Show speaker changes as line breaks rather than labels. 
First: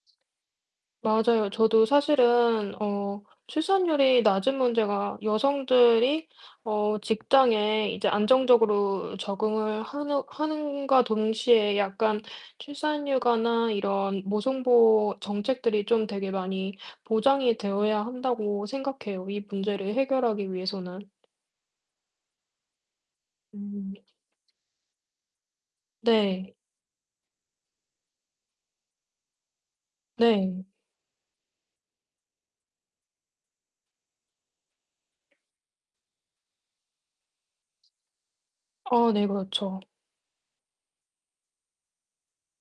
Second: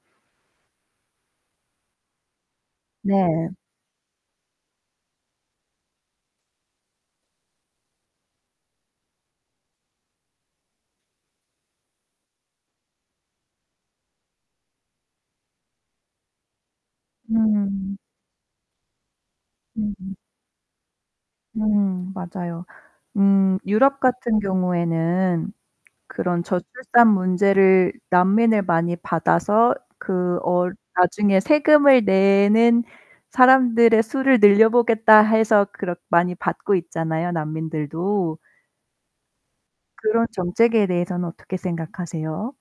맞아요. 저도 사실은 어
네.
출산율이 낮은 문제가 여성들이 어 직장에 이제 안정적으로 적응을 하는 함과 동시에 약간 출산 휴가나 이런 모성보호 정책들이 좀 되게 많이 보장이
음.
되어야 한다고 생각해요 이 문제를
음음.
해결하기 위해서는.
음, 맞아요. 음
음.
유럽 같은 경우에는 그런
네.
저출산 문제를 난민을 많이 받아서 그
네.
어 '나중에 세금을 내는 사람들의 수를 늘려보겠다.' 해서 그렇 많이 받고 있잖아요 난민들도.
어 네, 그렇죠.
그런 정책에 대해서는 어떻게 생각하세요?